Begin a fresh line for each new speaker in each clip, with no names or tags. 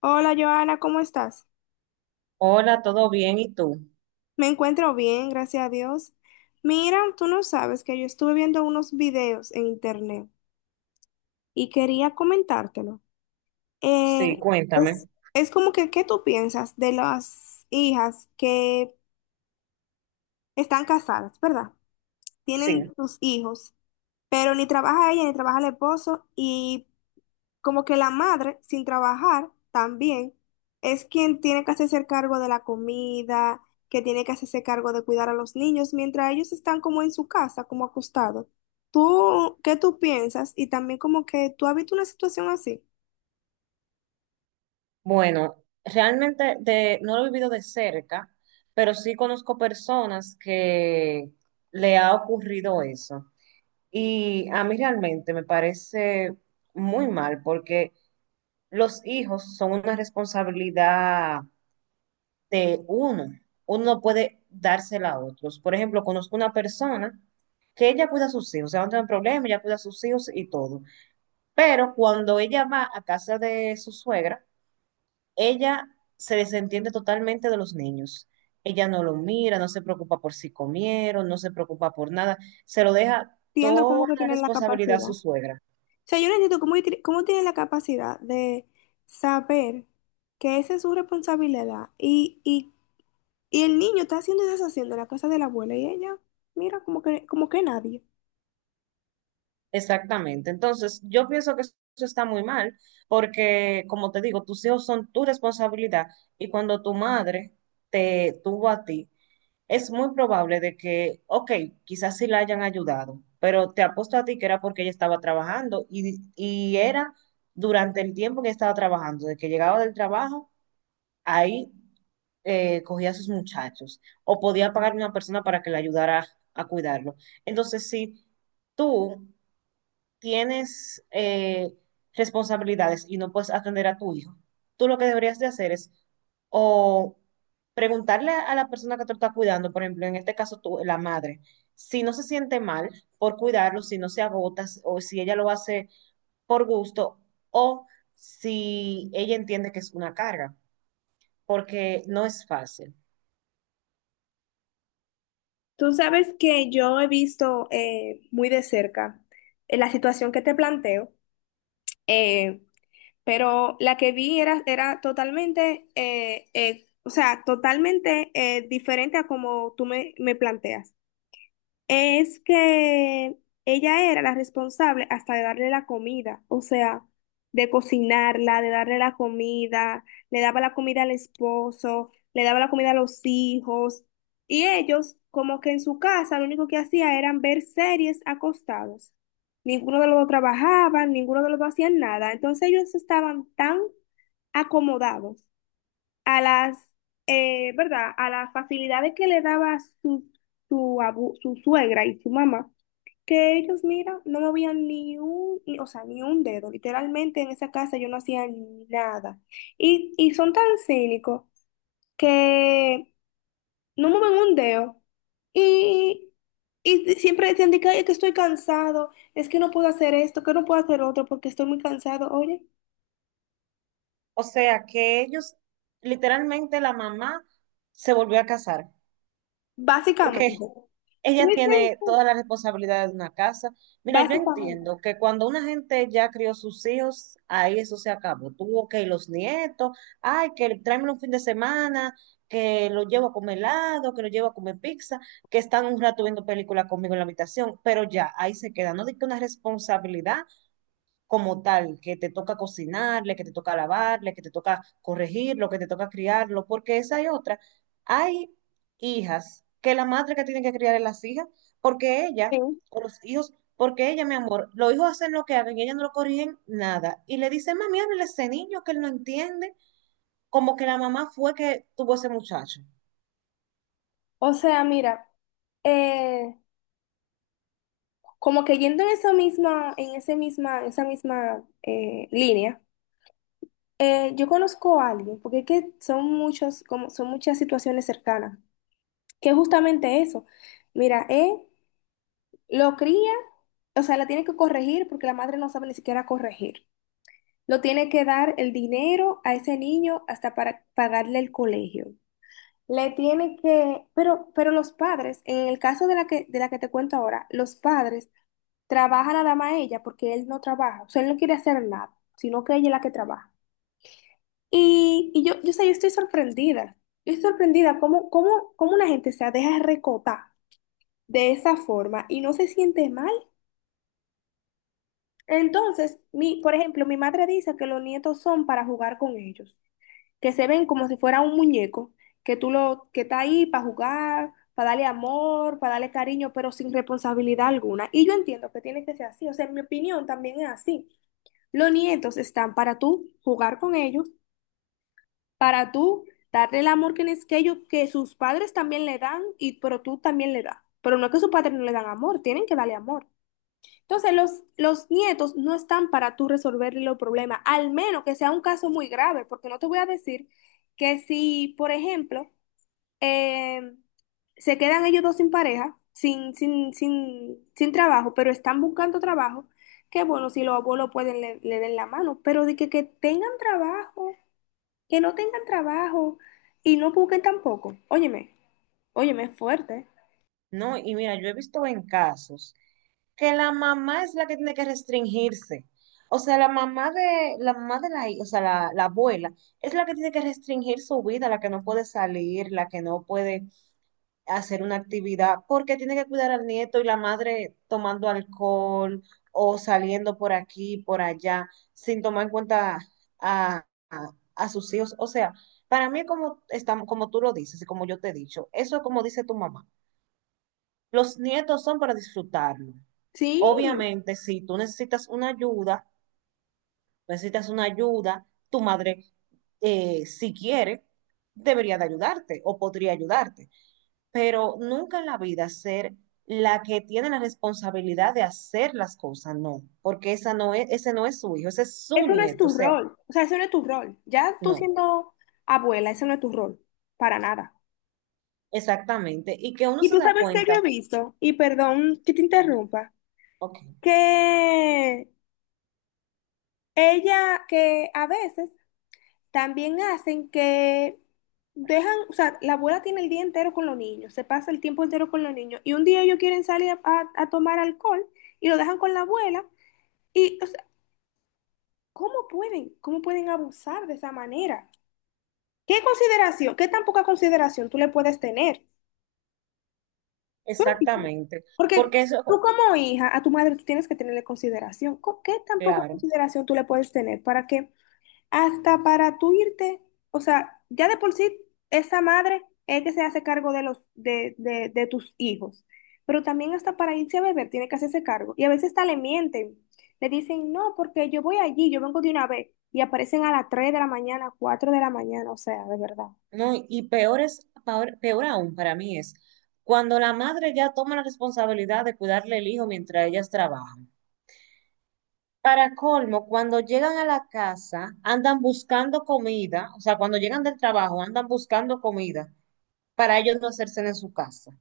Hola Joana, ¿cómo estás?
Hola, ¿todo bien? ¿Y tú?
Me encuentro bien, gracias a Dios. Mira, tú no sabes que yo estuve viendo unos videos en internet y quería comentártelo. Eh,
Sí, cuéntame.
es, es como que, ¿qué tú piensas de las hijas que están casadas, ¿verdad? Tienen
Sí.
sus hijos, pero ni trabaja ella ni trabaja el esposo y como que la madre, sin trabajar, también es quien tiene que hacerse cargo de la comida, que tiene que hacerse cargo de cuidar a los niños, mientras ellos están como en su casa, como acostados. ¿Tú qué tú piensas? Y también como que tú has visto una situación así,
Bueno, realmente no lo he vivido de cerca, pero sí conozco personas que le ha ocurrido eso. Y a mí realmente me parece muy mal porque los hijos son una responsabilidad de uno. Uno no puede dársela a otros. Por ejemplo, conozco una persona que ella cuida a sus hijos, o sea, no tiene problema, ella cuida a sus hijos y todo. Pero cuando ella va a casa de su suegra, ella se desentiende totalmente de los niños. Ella no lo mira, no se preocupa por si comieron, no se preocupa por nada. Se lo deja
entiendo cómo
toda
que
la
tienen la
responsabilidad a
capacidad.
su
O
suegra.
sea, yo no entiendo cómo, cómo tienen la capacidad de saber que esa es su responsabilidad y el niño está haciendo y deshaciendo la casa de la abuela y ella, mira, como que nadie.
Exactamente. Entonces, yo pienso que eso está muy mal, porque como te digo, tus hijos son tu responsabilidad y cuando tu madre te tuvo a ti, es muy probable de que, ok, quizás sí la hayan ayudado, pero te apuesto a ti que era porque ella estaba trabajando y era durante el tiempo que estaba trabajando, de que llegaba del trabajo, ahí cogía a sus muchachos o podía pagar a una persona para que le ayudara a cuidarlo. Entonces, si tú tienes responsabilidades y no puedes atender a tu hijo, tú lo que deberías de hacer es o preguntarle a la persona que te está cuidando, por ejemplo, en este caso tú, la madre, si no se siente mal por cuidarlo, si no se agota o si ella lo hace por gusto o si ella entiende que es una carga, porque no es fácil.
Tú sabes que yo he visto muy de cerca la situación que te planteo, eh, pero la que vi era, era totalmente, o sea, totalmente diferente a como tú me planteas. Es que ella era la responsable hasta de darle la comida, o sea, de cocinarla, de darle la comida, le daba la comida al esposo, le daba la comida a los hijos, y ellos como que en su casa lo único que hacía eran ver series acostados. Ninguno de los dos trabajaba, ninguno de los dos hacía nada, entonces ellos estaban tan acomodados a ¿verdad? A las facilidades que le daba su, su suegra y su mamá, que ellos, mira, no movían ni un, ni- o sea, ni un dedo. Literalmente en esa casa yo no hacía nada. Y son tan cínicos que no mueven un dedo. Y, y siempre decían de que, "Ay, es que estoy cansado, es que no puedo hacer esto, que no puedo hacer otro porque estoy muy cansado. Oye,
O sea que ellos, literalmente la mamá se volvió a casar,
básicamente.
porque
Sí,
ella
sí,
tiene
sí,
toda la responsabilidad de una casa. Mira, yo
básicamente.
entiendo que cuando una gente ya crió sus hijos, ahí eso se acabó. Tuvo que los nietos, ay, que tráeme un fin de semana, que lo llevo a comer helado, que lo llevo a comer pizza, que están un rato viendo películas conmigo en la habitación, pero ya ahí se queda. No digo una responsabilidad como tal, que te toca cocinarle, que te toca lavarle, que te toca corregirlo, que te toca criarlo, porque esa y otra. Hay hijas que la madre que tiene que criar es las hijas, porque ella,
Sí.
o los hijos, porque ella, mi amor, los hijos hacen lo que hagan y ella no lo corrigen nada. Y le dice, mami, háblele a ese niño que él no entiende, como que la mamá fue que tuvo ese muchacho.
O sea, mira, eh, como que yendo en esa misma, esa misma línea, yo conozco a alguien, porque es que son muchos, como son muchas situaciones cercanas, que es justamente eso. Mira, él lo cría, o sea, la tiene que corregir porque la madre no sabe ni siquiera corregir. Lo tiene que dar el dinero a ese niño hasta para pagarle el colegio. Le tiene que, pero, los padres, en el caso de de la que te cuento ahora, los padres trabajan nada más ella porque él no trabaja, o sea, él no quiere hacer nada, sino que ella es la que trabaja. Sé, yo estoy sorprendida cómo una gente se deja recotar de esa forma y no se siente mal. Entonces, por ejemplo, mi madre dice que los nietos son para jugar con ellos, que se ven como si fuera un muñeco, que que está ahí para jugar, para darle amor, para darle cariño, pero sin responsabilidad alguna. Y yo entiendo que tiene que ser así, o sea, en mi opinión también es así. Los nietos están para tú jugar con ellos, para tú darle el amor que que sus padres también le dan, y pero tú también le das. Pero no es que sus padres no le dan amor, tienen que darle amor. Entonces, los nietos no están para tú resolverle los problemas, al menos que sea un caso muy grave, porque no te voy a decir que si, por ejemplo, eh, se quedan ellos dos sin pareja, sin trabajo, pero están buscando trabajo, que bueno, si los abuelos pueden, le den la mano, pero de que tengan trabajo, que no tengan trabajo y no busquen tampoco. Óyeme, óyeme, es fuerte.
No, y mira, yo he visto en casos que la mamá es la que tiene que restringirse. O sea, la mamá de o sea, la abuela es la que tiene que restringir su vida, la que no puede salir, la que no puede hacer una actividad, porque tiene que cuidar al nieto y la madre tomando alcohol o saliendo por aquí, por allá, sin tomar en cuenta a, a- a sus hijos. O sea, para mí, como, estamos, como tú lo dices y como yo te he dicho, eso es como dice tu mamá. Los nietos son para disfrutarlo.
Sí.
Obviamente, si tú necesitas una ayuda, tu madre, si quiere, debería de ayudarte o podría ayudarte, pero nunca en la vida ser la que tiene la responsabilidad de hacer las cosas, no, porque esa no es, ese no es su hijo, ese es su
Eso no es
nieto, o
tu
sea,
rol, o sea, eso no es tu rol. Ya tú
no,
siendo abuela, eso no es tu rol, para nada.
exactamente, y que uno
Y
se
tú
da
sabes que yo he
cuenta,
visto, y perdón que te
ah,
interrumpa,
ok,
que ella, que a veces también hacen que dejan, o sea, la abuela tiene el día entero con los niños, se pasa el tiempo entero con los niños, y un día ellos quieren salir a tomar alcohol y lo dejan con la abuela, y, o sea, ¿cómo pueden? ¿Cómo pueden abusar de esa manera? ¿Qué consideración, qué tan poca consideración tú le puedes tener? ¿Tú lo entiendes?
exactamente,
Porque
porque
tú
eso,
como hija, a tu madre tú tienes que tenerle consideración. ¿Con ¿Qué tan poca
claro,
consideración tú le puedes tener para que hasta para tú irte, o sea, ya de por sí esa madre es que se hace cargo de de tus hijos, pero también hasta para irse a beber tiene que hacerse cargo. Y a veces hasta le mienten, le dicen, no, porque yo voy allí, yo vengo de una vez, y aparecen a las 3 de la mañana, 4 de la mañana, o sea, de verdad.
no, y peor es, peor, aún para mí es cuando la madre ya toma la responsabilidad de cuidarle el hijo mientras ellas trabajan. Para colmo, cuando llegan a la casa, andan buscando comida, o sea, cuando llegan del trabajo, andan buscando comida para ellos no hacerse en su casa.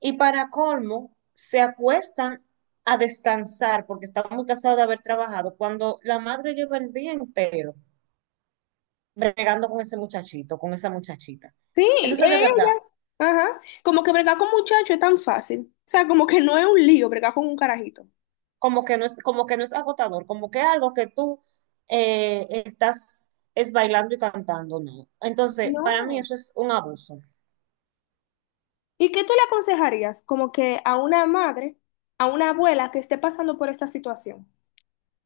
Y para colmo, se acuestan a descansar porque están muy cansados de haber trabajado, cuando la madre lleva el día entero bregando con ese muchachito, con esa muchachita.
Sí,
Entonces, de verdad,
ella. Ajá. Como que bregar con muchachos es tan fácil. O sea, como que no es un lío bregar con un carajito.
como que no es, como que no es agotador, como que algo que tú estás es bailando y cantando, no. Entonces, para mí
No.
eso es un abuso.
¿Y qué tú le aconsejarías como que a una madre, a una abuela que esté pasando por esta situación?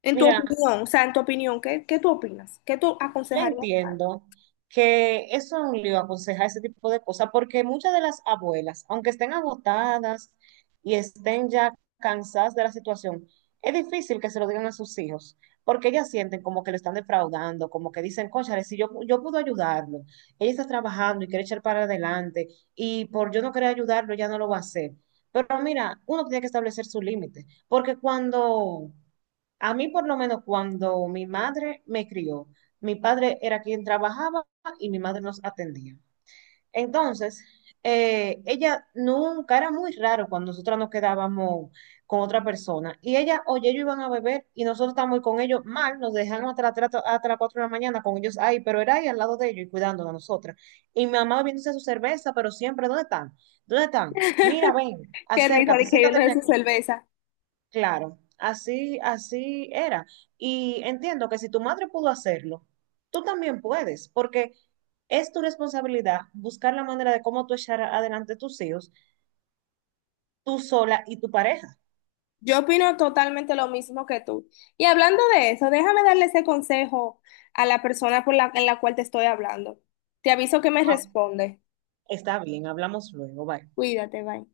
En tu
Mira,
opinión, o sea, en tu opinión, ¿qué tú opinas? ¿Qué tú
yo
aconsejarías?
entiendo que eso es un lío aconsejar ese tipo de cosas, porque muchas de las abuelas, aunque estén agotadas y estén ya cansadas de la situación, es difícil que se lo digan a sus hijos, porque ellas sienten como que lo están defraudando, como que dicen, cónchale, si yo puedo ayudarlo, ella está trabajando y quiere echar para adelante, y por yo no querer ayudarlo, ya no lo va a hacer. Pero mira, uno tiene que establecer su límite, porque cuando, a mí por lo menos cuando mi madre me crió, mi padre era quien trabajaba y mi madre nos atendía. Entonces, ella nunca, era muy raro cuando nosotras nos quedábamos con otra persona. Y ella, oye, ellos iban a beber y nosotros estábamos con ellos mal, nos dejaron hasta, hasta las 4 de la mañana con ellos ahí, pero era ahí al lado de ellos y cuidándonos a nosotras. Y mi mamá bebiéndose su cerveza, pero siempre, ¿dónde están? ¿Dónde están? Mira, ven,
Qué risa
acércate,
de que
siéntate
viendo de su
aquí.
cerveza.
Claro, así, así era. Y entiendo que si tu madre pudo hacerlo, tú también puedes, porque es tu responsabilidad buscar la manera de cómo tú echar adelante tus hijos, tú sola y tu pareja.
Yo opino totalmente lo mismo que tú. Y hablando de eso, déjame darle ese consejo a la persona por en la cual te estoy hablando. Te aviso que me
Ah,
responde.
está bien, hablamos luego, bye.
Cuídate, bye.